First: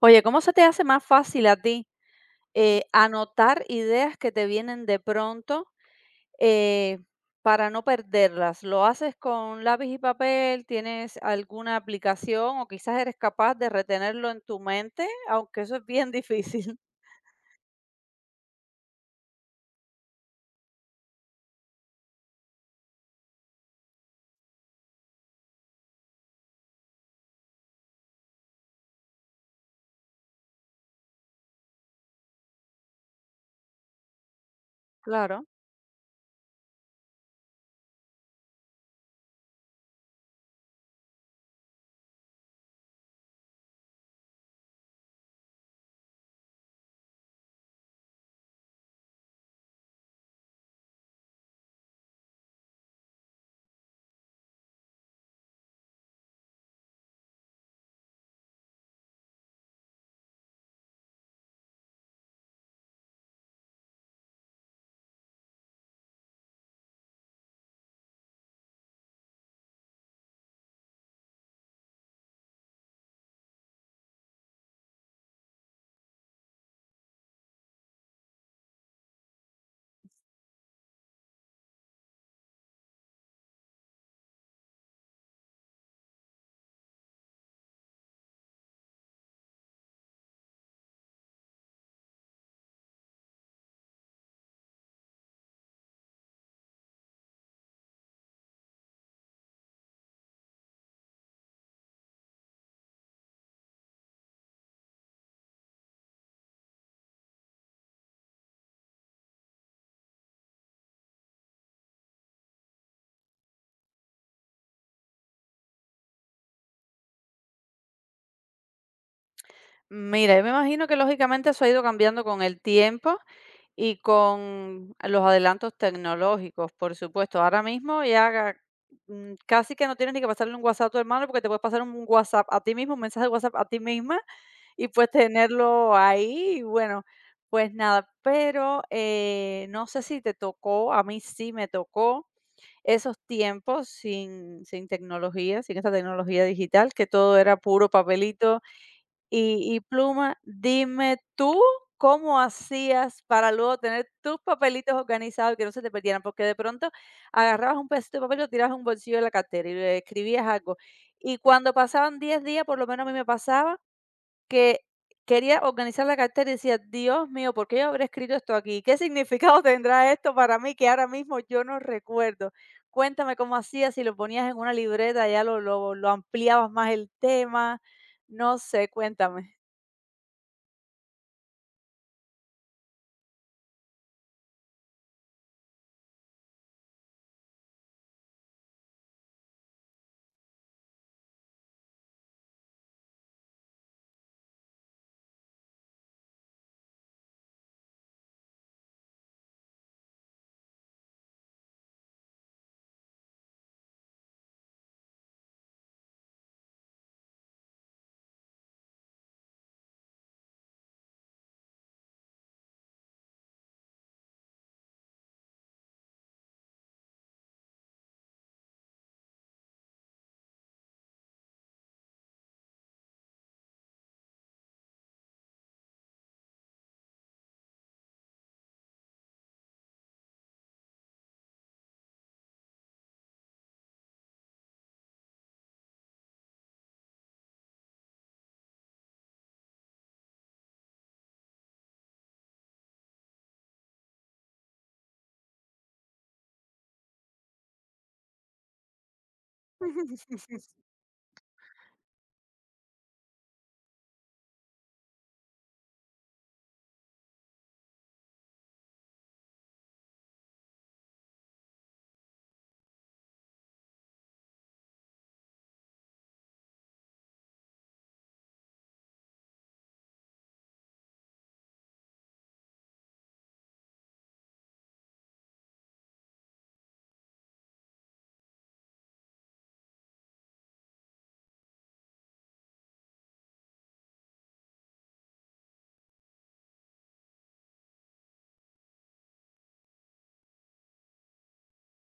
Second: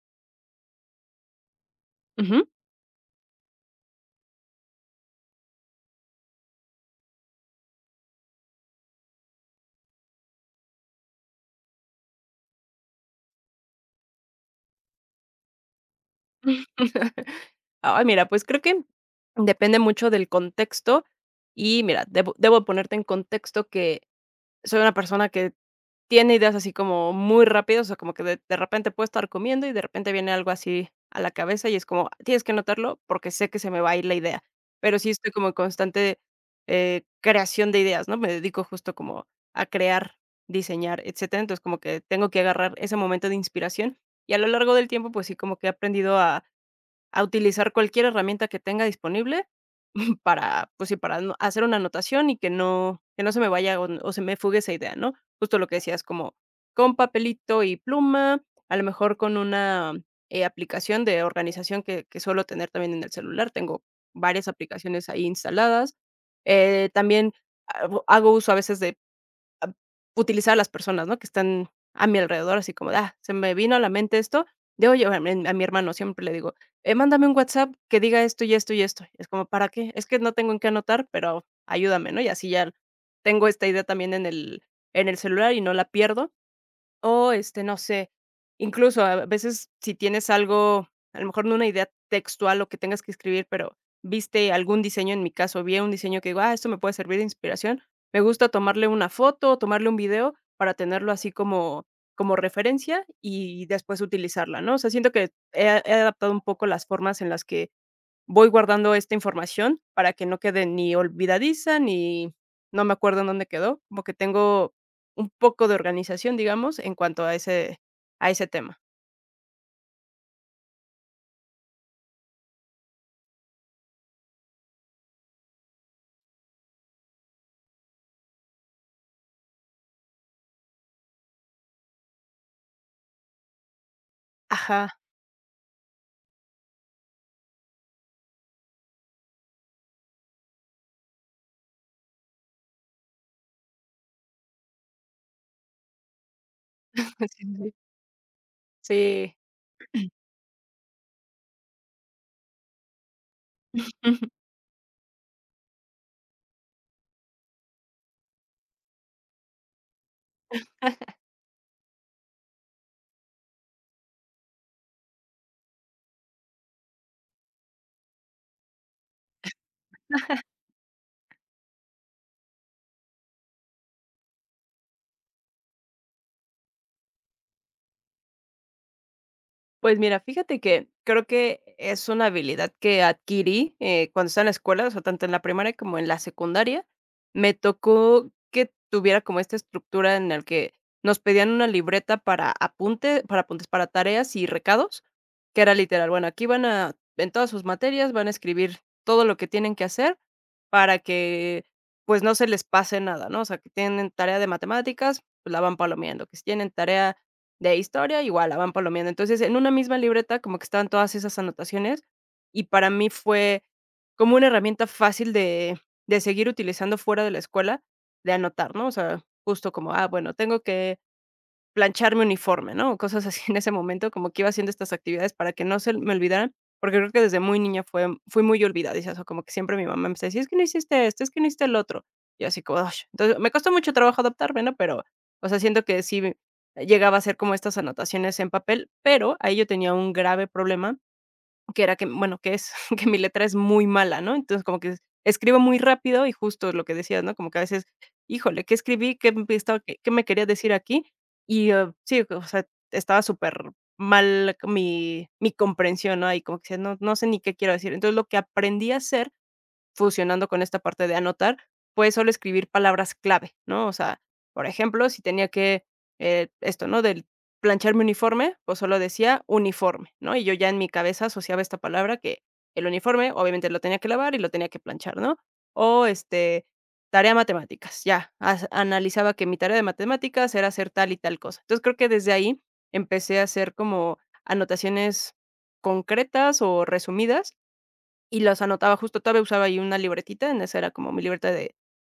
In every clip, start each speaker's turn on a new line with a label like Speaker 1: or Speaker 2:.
Speaker 1: Oye, ¿cómo se te hace más fácil a ti,
Speaker 2: Ujú.
Speaker 1: anotar ideas que te vienen de pronto, eh, para no perderlas? ¿Lo haces con lápiz y papel? ¿Tienes alguna aplicación o quizás eres capaz de retenerlo en tu mente? Aunque eso es bien difícil.
Speaker 2: Ay, mira, pues creo que depende mucho del contexto y mira, debo ponerte en contexto que soy una persona que tiene ideas así como muy rápidas, o sea, como que de repente puedo estar comiendo y de repente viene algo así a la cabeza y es como, tienes que anotarlo porque sé que se me va a ir la idea. Pero sí estoy
Speaker 1: Claro.
Speaker 2: como en constante, creación de ideas, ¿no? Me dedico justo como a crear, diseñar, etcétera. Entonces, como que tengo que agarrar ese momento de inspiración y a lo largo del tiempo, pues sí, como que he aprendido a utilizar cualquier herramienta que tenga disponible para, pues sí, para no- hacer una anotación y que no se me vaya o se me fugue esa idea, ¿no? Justo lo que decías, como con papelito y pluma, a lo mejor con una aplicación de organización que suelo tener también en el celular. Tengo varias aplicaciones ahí instaladas. También hago uso a veces de Am, utilizar a las personas, ¿no?, que están a mi alrededor, así como de: "Ah, se me vino a la mente esto", de oye, a mi hermano siempre le digo: Mándame un WhatsApp que diga esto y esto y esto". Es como: "¿Para qué?". "Es que no tengo en qué anotar, pero ayúdame", ¿no? Y así ya tengo esta idea también en el celular y no la pierdo. O, este, no sé, incluso a veces si tienes algo, a lo mejor no una idea textual, lo que tengas que escribir, pero viste algún diseño, en mi caso, vi un diseño que digo: "Ah, esto me puede servir de inspiración". Me gusta tomarle una foto, o tomarle un video para tenerlo así como referencia y después utilizarla, ¿no? O sea, siento que he adaptado un poco las formas en las que voy guardando esta información para que no quede ni olvidadiza, ni no me acuerdo en dónde quedó, como que tengo un poco de organización, digamos, en cuanto a ese tema.
Speaker 1: Mira, yo me imagino que lógicamente eso ha ido cambiando con el tiempo. Y con los adelantos tecnológicos, por supuesto. Ahora mismo ya casi que no tienes ni que pasarle un WhatsApp a tu hermano porque te puedes pasar un WhatsApp a ti mismo, un mensaje de WhatsApp a ti misma y
Speaker 2: Ajá.
Speaker 1: puedes tenerlo ahí. Y bueno, pues nada, pero no sé si te tocó, a mí sí me tocó esos tiempos sin tecnología, sin esta tecnología digital, que todo
Speaker 2: Sí,
Speaker 1: era puro papelito,
Speaker 2: sí, sí.
Speaker 1: y pluma, dime tú, ¿cómo hacías para luego tener
Speaker 2: Sí.
Speaker 1: tus papelitos organizados y que no se te perdieran? Porque de pronto agarrabas un pedacito de papel, lo tirabas a un bolsillo de la cartera y le escribías algo. Y cuando pasaban 10 días, por lo menos a mí me pasaba que quería organizar la cartera y decía: "Dios mío, ¿por qué yo habré escrito esto aquí? ¿Qué significado tendrá esto para mí que ahora mismo yo no recuerdo?". Cuéntame cómo hacías, si lo ponías en una libreta, ya lo ampliabas más el tema, no sé, cuéntame.
Speaker 2: Pues mira, fíjate que creo que es una habilidad que adquirí cuando estaba en la escuela, o sea, tanto en la primaria como en la secundaria. Me tocó que tuviera como esta estructura en el que nos pedían una libreta para apuntes para tareas y recados, que era literal, bueno, en todas sus materias van a escribir todo lo que tienen que hacer para que pues no se les pase nada, ¿no? O sea, que tienen tarea de matemáticas, pues la van palomeando, que si tienen tarea de historia igual, la van palomeando. Entonces, en una misma libreta como que estaban todas esas anotaciones, y para mí fue como una herramienta fácil de seguir utilizando fuera de la escuela, de anotar, ¿no? O sea, justo como, ah, bueno, tengo que planchar mi uniforme, ¿no? O cosas así en ese momento, como que iba haciendo estas actividades para que no se me olvidaran, porque creo que desde muy niña fue fui muy olvidadiza, o sea, como que siempre mi mamá me decía: Es que no hiciste esto, es que no hiciste el otro", y así como, ¡ay! Entonces, me costó mucho trabajo adaptarme, ¿no? Pero, o sea, siento que sí llegaba a hacer como estas anotaciones en papel, pero ahí yo tenía un grave problema que era que bueno, que es que mi letra es muy mala, ¿no? Entonces, como que escribo muy rápido y justo lo que decías, ¿no? Como que a veces, híjole, ¿qué escribí? ¿Qué me estaba qué me quería decir aquí? Y, ah, sí, o sea, estaba súper mal mi comprensión, ¿no? Ahí como que decía: "No, no sé ni qué quiero decir". Entonces, lo que aprendí a hacer fusionando con esta parte de anotar, pues solo escribir palabras clave, ¿no? O sea, por ejemplo, si tenía que, esto, ¿no? Del planchar mi uniforme, pues solo decía uniforme, ¿no? Y yo ya en mi cabeza asociaba esta palabra que el uniforme, obviamente, lo tenía que lavar y lo tenía que planchar, ¿no? O este, tarea matemáticas, ya, analizaba que mi tarea de matemáticas era hacer tal y tal cosa. Entonces creo que desde ahí empecé a hacer como anotaciones concretas o resumidas y los anotaba, justo todavía usaba ahí una libretita, en esa era como mi libreta de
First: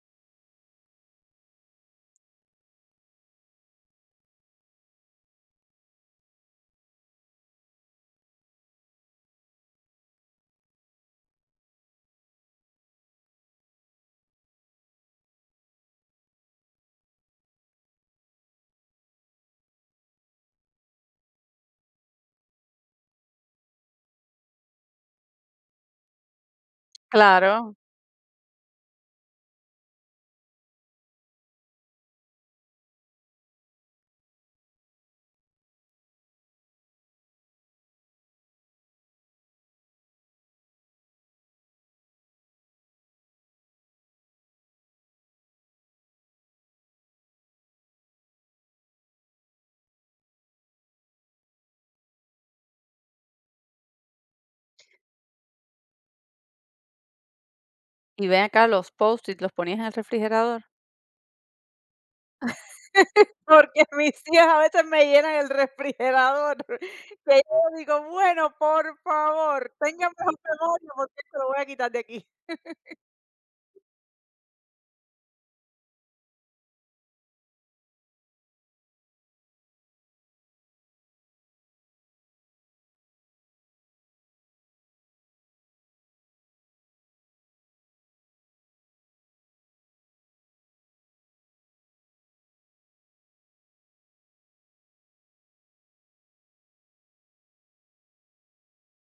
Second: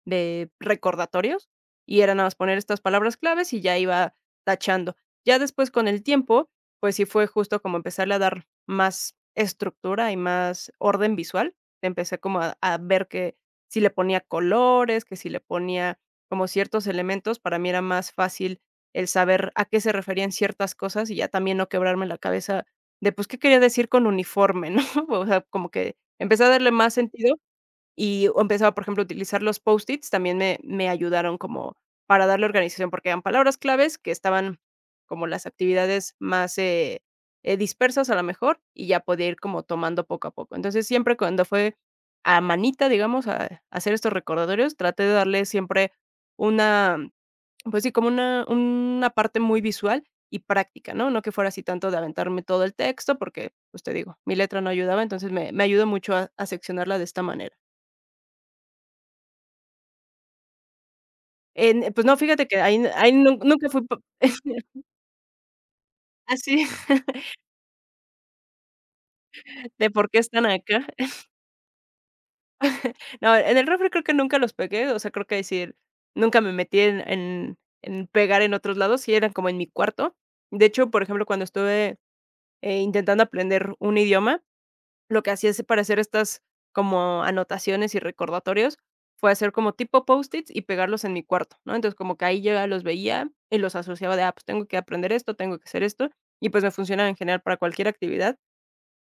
Speaker 2: recordatorios, y era nada más poner estas palabras claves y ya iba tachando. Ya después con el tiempo, pues sí fue justo como empezarle a dar más estructura y más orden visual. Empecé como a ver que si le ponía colores, que si le ponía como ciertos elementos, para mí era más fácil el saber a qué se referían ciertas cosas y ya también no quebrarme la cabeza de, pues, ¿qué quería decir con uniforme, no? O sea, como que empecé a darle más sentido
Speaker 1: Claro,
Speaker 2: y empezaba, por ejemplo, a utilizar los Post-its, también me ayudaron como para darle organización, porque eran palabras claves que estaban como las actividades más, dispersas a lo mejor, y ya podía ir como tomando poco a poco. Entonces, siempre cuando fue a manita, digamos, a hacer estos recordatorios, traté de darle siempre una pues sí, como una parte muy visual y práctica, ¿no? No que fuera así tanto de aventarme todo el texto, porque, pues, te digo, mi letra no ayudaba, entonces me ayudó mucho a seccionarla de esta manera.
Speaker 1: y ven acá, los Post-it, ¿los ponías en el refrigerador?
Speaker 2: En Pues no, fíjate que ahí nunca fui
Speaker 1: Porque
Speaker 2: po
Speaker 1: mis hijas a veces me llenan el refrigerador,
Speaker 2: así
Speaker 1: que yo digo: "Bueno, por favor,
Speaker 2: de por
Speaker 1: tengan
Speaker 2: qué
Speaker 1: mejor
Speaker 2: están acá.
Speaker 1: memoria porque esto lo voy a quitar de aquí".
Speaker 2: No, en el refri creo que nunca los pegué, o sea, creo que decir, nunca me metí en pegar en otros lados, sí eran como en mi cuarto. De hecho, por ejemplo, cuando estuve, intentando aprender un idioma. Lo que hacía es para hacer estas como anotaciones y recordatorios, fue hacer como tipo Post-its y pegarlos en mi cuarto, ¿no? Entonces, como que ahí yo ya los veía y los asociaba de, ah, pues tengo que aprender esto, tengo que hacer esto, y pues me funciona en general para cualquier actividad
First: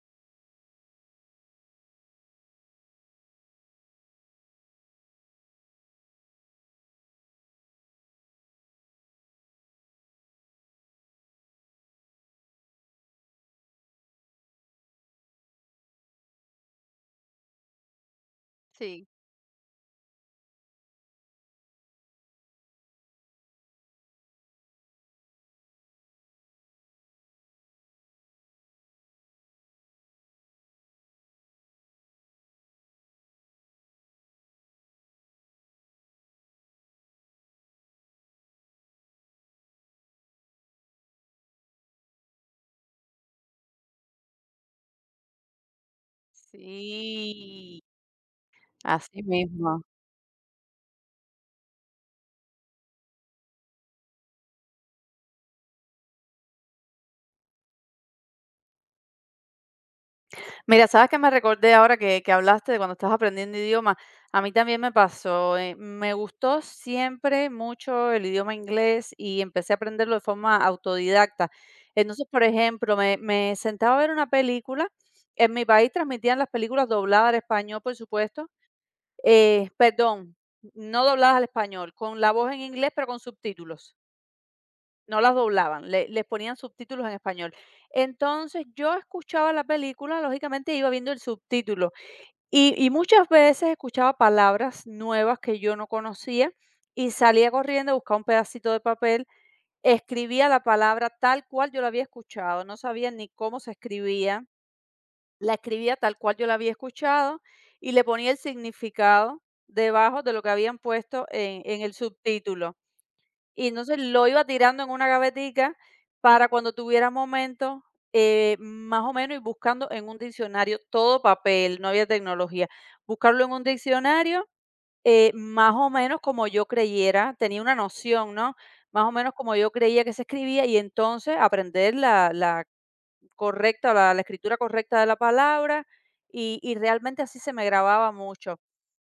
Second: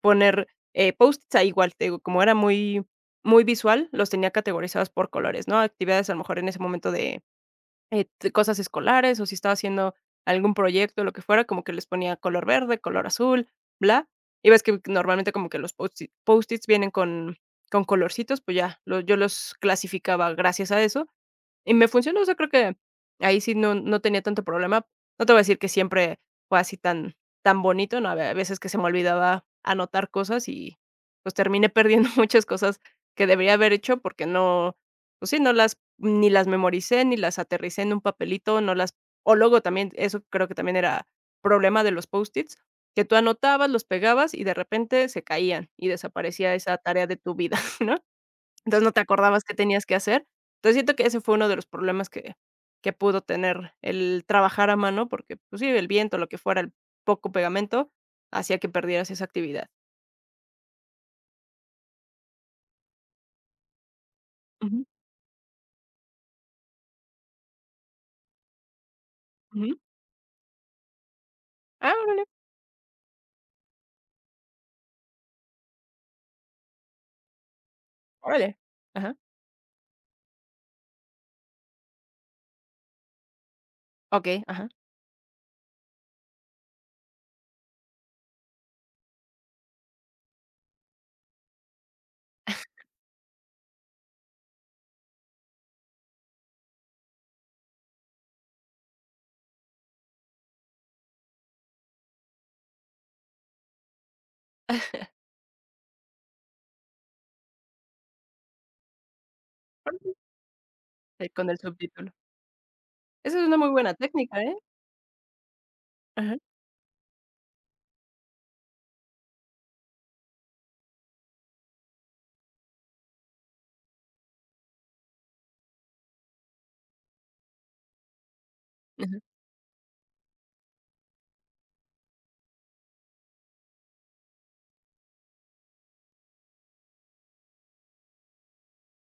Speaker 2: poner, Post-its ahí igual, te digo, como era muy visual, los tenía categorizados por colores, ¿no? Actividades a lo mejor en ese momento de t cosas escolares, o si estaba haciendo algún proyecto, lo que fuera, como que les ponía color verde, color azul, bla. Y ves que normalmente como que los Post-its vienen con colorcitos, pues ya, lo
Speaker 1: Sí,
Speaker 2: yo los clasificaba gracias a eso. Y me funcionó, o sea, creo que ahí sí no tenía tanto problema. No te voy a decir que siempre fue así tan tan bonito, no, había veces que se me olvidaba anotar cosas y, pues, terminé perdiendo muchas cosas que debería haber hecho porque no, pues sí, no las ni las memoricé, ni las aterricé en un papelito, no las o luego también, eso creo que también era problema de los Post-its, que tú anotabas, los pegabas y de repente se caían y desaparecía esa tarea de tu vida,
Speaker 1: sí,
Speaker 2: ¿no? Entonces, no te
Speaker 1: así
Speaker 2: acordabas qué
Speaker 1: mismo.
Speaker 2: tenías que hacer. Entonces, siento que ese fue uno de los problemas que pudo tener el trabajar a mano, porque, pues sí, el viento, lo que fuera, el poco pegamento, hacía que perdieras esa actividad.
Speaker 1: Mira, sabes que me recordé ahora que hablaste de cuando estás aprendiendo idioma. A mí también
Speaker 2: Ujú,
Speaker 1: me pasó. Me gustó siempre mucho el idioma inglés y empecé a
Speaker 2: ujú.
Speaker 1: aprenderlo de forma autodidacta.
Speaker 2: Ah, órale,
Speaker 1: Entonces, por ejemplo, me sentaba a ver una película. En mi país transmitían las películas dobladas al español, por supuesto.
Speaker 2: órale. Ajá.
Speaker 1: Perdón, no dobladas al español, con la voz en inglés, pero con subtítulos.
Speaker 2: Okey, ajá.
Speaker 1: No las doblaban, les ponían subtítulos en español. Entonces yo escuchaba la película, lógicamente iba viendo el subtítulo y muchas veces escuchaba palabras nuevas que yo no conocía y salía corriendo, buscaba un pedacito de papel, escribía la palabra tal cual yo la había escuchado, no sabía ni cómo se escribía, la escribía tal cual yo la había escuchado y le ponía el significado debajo de lo que habían puesto
Speaker 2: Con el
Speaker 1: en el
Speaker 2: subtítulo.
Speaker 1: subtítulo.
Speaker 2: Esa es una
Speaker 1: Y
Speaker 2: muy buena
Speaker 1: entonces lo
Speaker 2: técnica,
Speaker 1: iba
Speaker 2: ¿eh?
Speaker 1: tirando en una gavetica
Speaker 2: Ajá,
Speaker 1: para cuando tuviera momento, más o menos y buscando en un diccionario, todo papel, no había tecnología. Buscarlo en un diccionario, más o menos como yo creyera, tenía una noción, ¿no? Más o
Speaker 2: ajá.
Speaker 1: menos como yo creía que se escribía y entonces aprender la correcta, la escritura correcta de la palabra y realmente así se me grababa mucho.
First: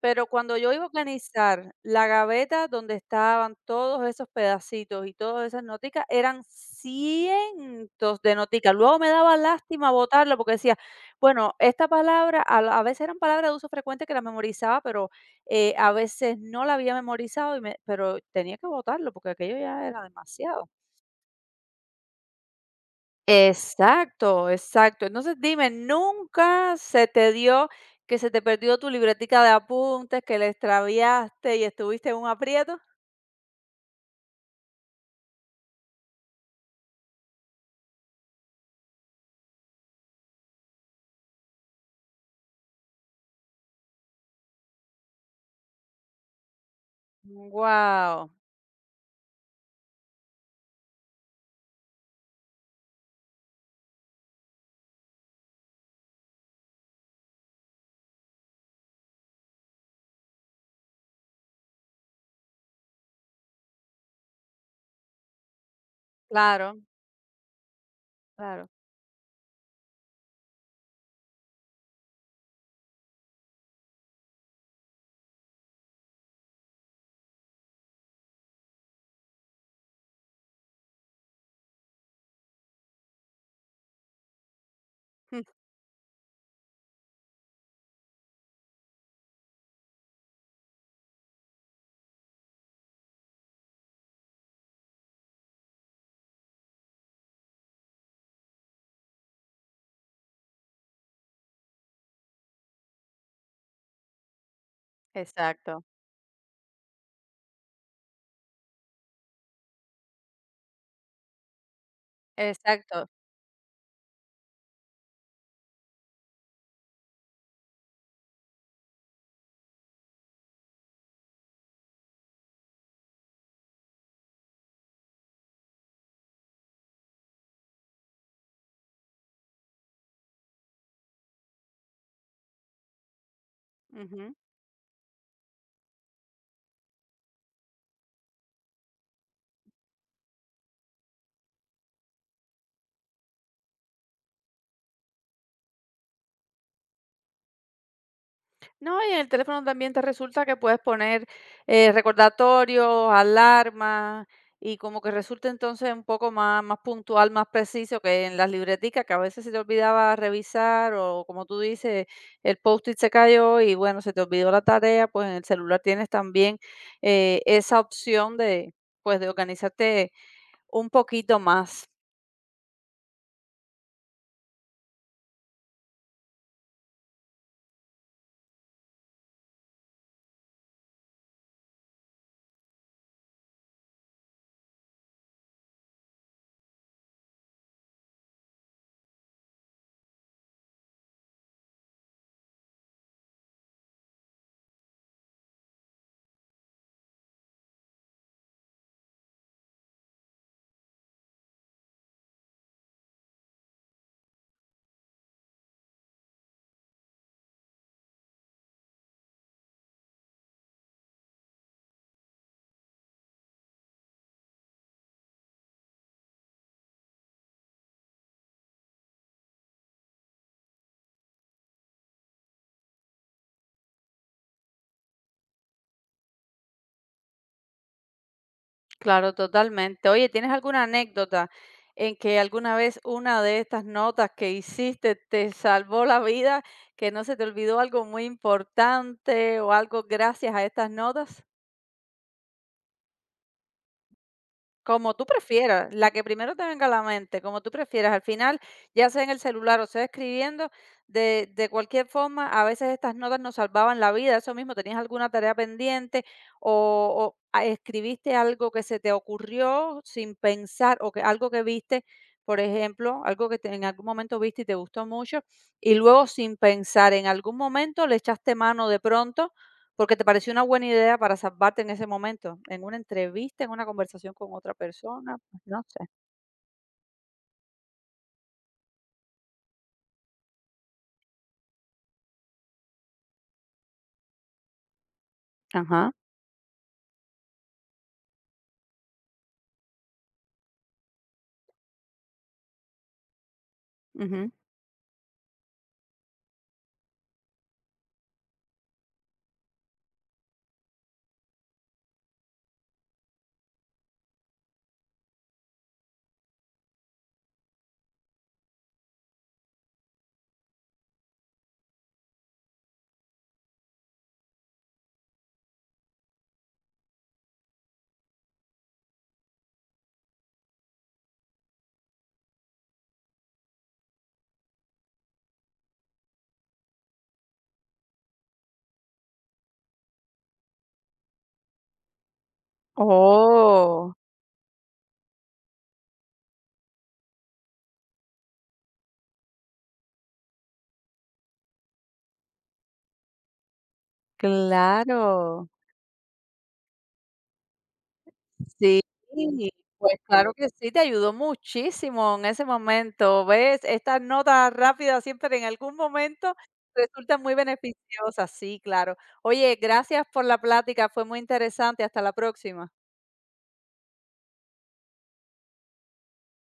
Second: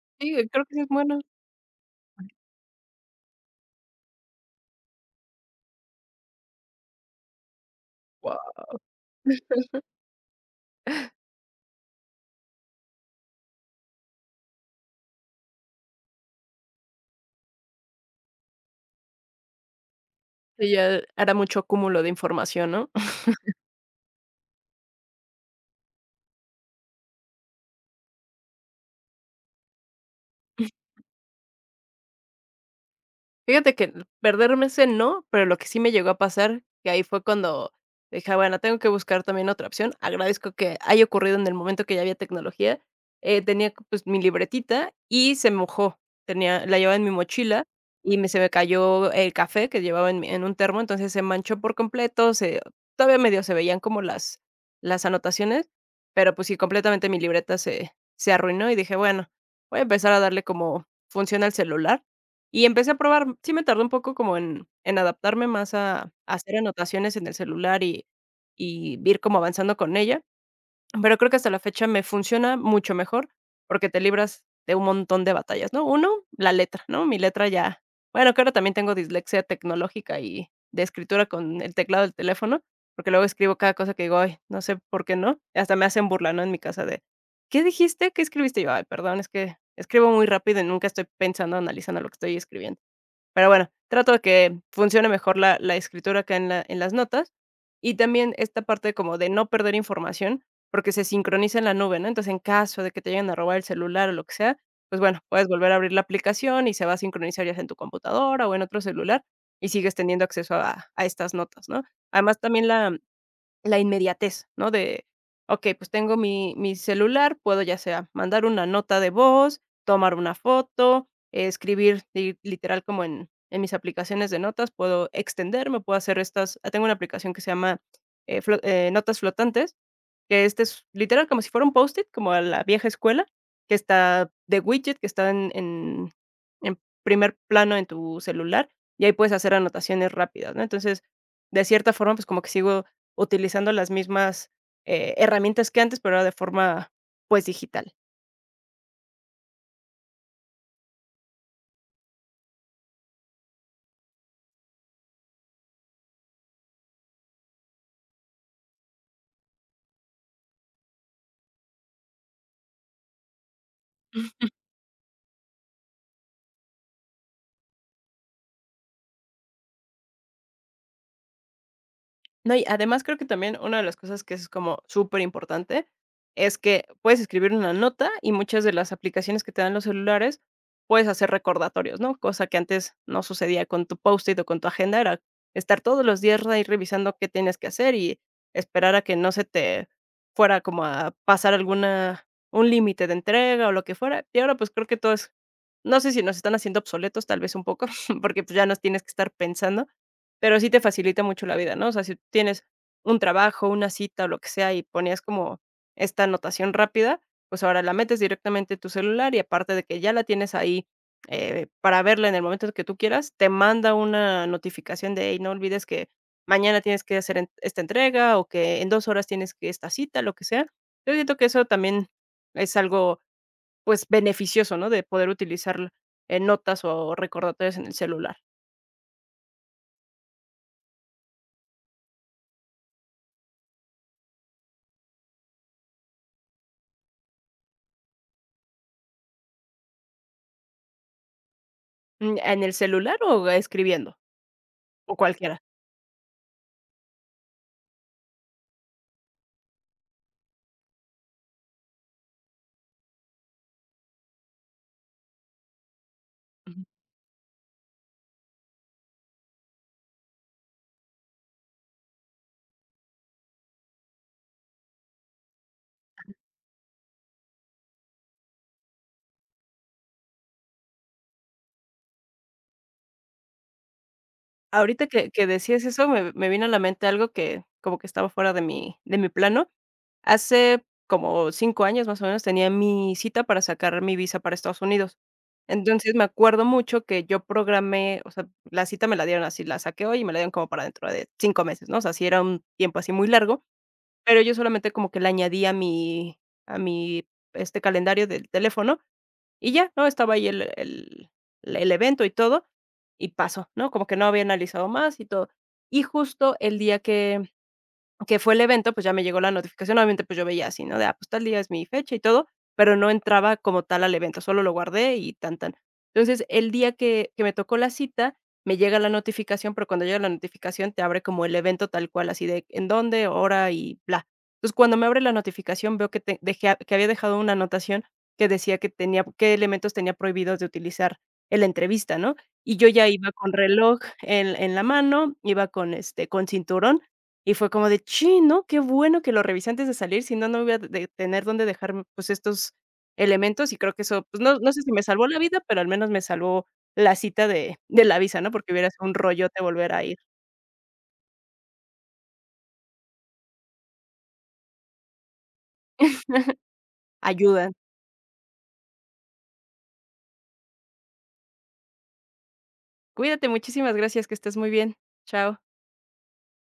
Speaker 1: Pero
Speaker 2: Sí,
Speaker 1: cuando
Speaker 2: creo
Speaker 1: yo
Speaker 2: que sí
Speaker 1: iba a
Speaker 2: es bueno.
Speaker 1: organizar la gaveta donde estaban todos esos pedacitos y todas esas noticas, eran cientos de
Speaker 2: Guau.
Speaker 1: noticas. Luego me daba lástima botarlo porque decía, bueno, esta palabra, a, a veces eran palabras de uso frecuente que las memorizaba, pero a veces no la había memorizado, pero tenía que botarlo porque aquello ya era demasiado.
Speaker 2: Sí, ya hará mucho cúmulo de información, ¿no?
Speaker 1: Exacto, exacto. Entonces dime, ¿nunca se te dio que se te perdió tu libretica de apuntes, que la extraviaste y estuviste en un aprieto?
Speaker 2: Fíjate que perderme ese no, pero lo que sí me llegó a pasar, que ahí fue cuando dije: "Ah, bueno, tengo que buscar también otra opción". Agradezco que haya ocurrido en el momento que ya había tecnología, tenía, pues, mi libretita y se mojó. Tenía la Llevaba en mi mochila y me
Speaker 1: Wow.
Speaker 2: se me cayó el café que llevaba en un termo, entonces se manchó por completo, se todavía medio se veían como las anotaciones, pero, pues sí, completamente mi libreta se arruinó y dije: "Bueno, voy a empezar a darle como funciona el celular". Y empecé a probar, sí me tardó un poco como en adaptarme más a hacer
Speaker 1: Claro,
Speaker 2: anotaciones en el celular
Speaker 1: claro.
Speaker 2: y ir como avanzando con ella, pero creo que hasta la fecha me funciona mucho mejor, porque te libras de un montón de batallas, ¿no? Uno la letra, ¿no? Mi letra ya bueno, que ahora también tengo dislexia tecnológica y de escritura con el teclado del teléfono, porque luego escribo cada cosa que digo: "Ay, no sé por qué no", hasta me hacen burla, ¿no? En mi casa de: "¿Qué dijiste? "¿Qué escribiste?" Y yo: "Ay, perdón, es que escribo muy rápido y nunca estoy pensando, analizando lo que estoy escribiendo". Pero bueno, trato de que funcione mejor la escritura acá en la en las notas, y también esta parte como de no perder información, porque se sincroniza en la nube, ¿no? Entonces, en caso de que te lleguen a robar el celular o lo que sea, pues bueno, puedes volver a
Speaker 1: Exacto,
Speaker 2: abrir la aplicación y se va a sincronizar ya sea en tu computadora o en otro celular, y sigues teniendo acceso a estas notas, ¿no? Además, también la
Speaker 1: exacto.
Speaker 2: la inmediatez, ¿no? De, okey, pues tengo mi celular, puedo ya sea mandar una nota de voz, tomar una foto, escribir li literal como en mis aplicaciones de notas, puedo extenderme, puedo hacer tengo una aplicación que se llama, flo notas flotantes, que este es literal como si fuera un Post-it, como a la vieja escuela, que está de widget, que está en primer plano en tu celular, y ahí puedes hacer anotaciones rápidas, ¿no? Entonces, de cierta forma, pues, como que sigo utilizando las mismas, herramientas que antes, pero ahora de forma, pues, digital.
Speaker 1: No, y en el teléfono también te resulta que puedes poner recordatorios, alarmas, y como que resulta entonces un poco más puntual, más preciso que en las libreticas, que a veces se te olvidaba revisar, o como tú dices, el post-it se cayó y bueno, se te olvidó la tarea, pues en el celular tienes también esa opción de, pues, de organizarte un poquito más.
Speaker 2: No, y además creo que también una de las cosas que es como súper importante es que puedes escribir una nota y muchas de las aplicaciones que te dan los celulares puedes hacer recordatorios, ¿no? Cosa que antes no sucedía con tu post-it o con tu agenda, era estar todos los días ahí revisando qué tienes que hacer y esperar a que no se te fuera como a pasar alguna un límite de entrega o lo que fuera. Y ahora pues creo que todo es no sé si nos están haciendo obsoletos, tal vez un poco, porque pues ya nos tienes que estar pensando, pero sí te facilita mucho la vida, ¿no? O sea, si tienes un trabajo, una cita o lo que sea, y ponías como esta anotación rápida, pues ahora la metes directamente a tu celular y aparte de que ya la tienes ahí, para verla en el momento que tú quieras, te manda una notificación de: "Hey, no olvides que mañana tienes que hacer en esta entrega o que en 2 horas tienes que esta cita", lo que sea. Yo siento que eso también es algo, pues, beneficioso, ¿no? De poder utilizar, notas o recordatorios en el celular.
Speaker 1: Claro, totalmente. Oye, ¿tienes alguna anécdota en que alguna vez una de estas notas que hiciste te salvó la vida, que no se te olvidó algo muy importante o algo gracias a estas notas?
Speaker 2: Mm, ¿en el celular o escribiendo?
Speaker 1: Como
Speaker 2: O
Speaker 1: tú
Speaker 2: cualquiera.
Speaker 1: prefieras, la que primero te venga a la mente, como tú prefieras. Al final, ya sea en el celular o sea escribiendo, de cualquier forma, a veces estas notas nos salvaban la vida. Eso mismo, tenías alguna tarea pendiente
Speaker 2: Ujú.
Speaker 1: o, escribiste algo que se te ocurrió sin pensar o que algo que viste, por ejemplo, algo que en algún momento viste y te gustó mucho y luego sin pensar, en algún momento le echaste mano de pronto porque te pareció una buena idea para salvarte en ese momento, en una entrevista, en una conversación con otra
Speaker 2: Ahorita que
Speaker 1: persona,
Speaker 2: que
Speaker 1: pues, no
Speaker 2: decías
Speaker 1: sé.
Speaker 2: eso, me vino a la mente algo que como que estaba fuera de mi plano. Hace como 5 años, más o menos, tenía mi cita para sacar mi visa para Estados Unidos.
Speaker 1: Ajá,
Speaker 2: Entonces, me acuerdo mucho que yo programé, o sea, la cita me la dieron así, la saqué hoy y me la dieron como para dentro de 5 meses, ¿no? O sea, sí era un tiempo así muy largo, pero
Speaker 1: ujú.
Speaker 2: yo solamente como que la añadí a mi, calendario del teléfono. Y ya, ¿no? Estaba ahí el evento y todo, y pasó, ¿no? Como que no había analizado más y todo. Y justo el día que fue el evento, pues, ya me llegó la notificación, obviamente, pues, yo veía así, ¿no? De, ah, pues, tal día es mi fecha y todo, pero no entraba como tal al evento, solo lo guardé y tan, tan. Entonces, el día que me tocó la cita, me llega la notificación, pero cuando llega la notificación te abre como el evento tal cual, así de en dónde, hora y bla. Entonces, cuando me abre la notificación, veo que te dejé a que había dejado una anotación que decía que tenía qué elementos tenía prohibidos de utilizar en la entrevista, ¿no? Y yo ya iba con reloj
Speaker 1: Oh,
Speaker 2: en la mano, iba con cinturón y fue como de: "Chin, ¿no? Qué bueno que lo revisé antes de salir, si no, no voy a de tener dónde dejar, pues, estos elementos", y creo que eso, pues, no sé si me salvó la vida,
Speaker 1: claro.
Speaker 2: pero al menos me salvó la cita de la visa, ¿no? Porque hubiera
Speaker 1: Sí,
Speaker 2: sido un rollote volver a
Speaker 1: pues
Speaker 2: ir.
Speaker 1: claro que sí, te ayudó muchísimo en ese momento, ¿ves? Estas notas rápidas siempre en algún momento resultan muy
Speaker 2: Ayudan.
Speaker 1: beneficiosas, sí, claro. Oye, gracias por la plática, fue muy interesante, hasta la próxima.
Speaker 2: Cuídate, muchísimas gracias, que estés muy bien. Chao.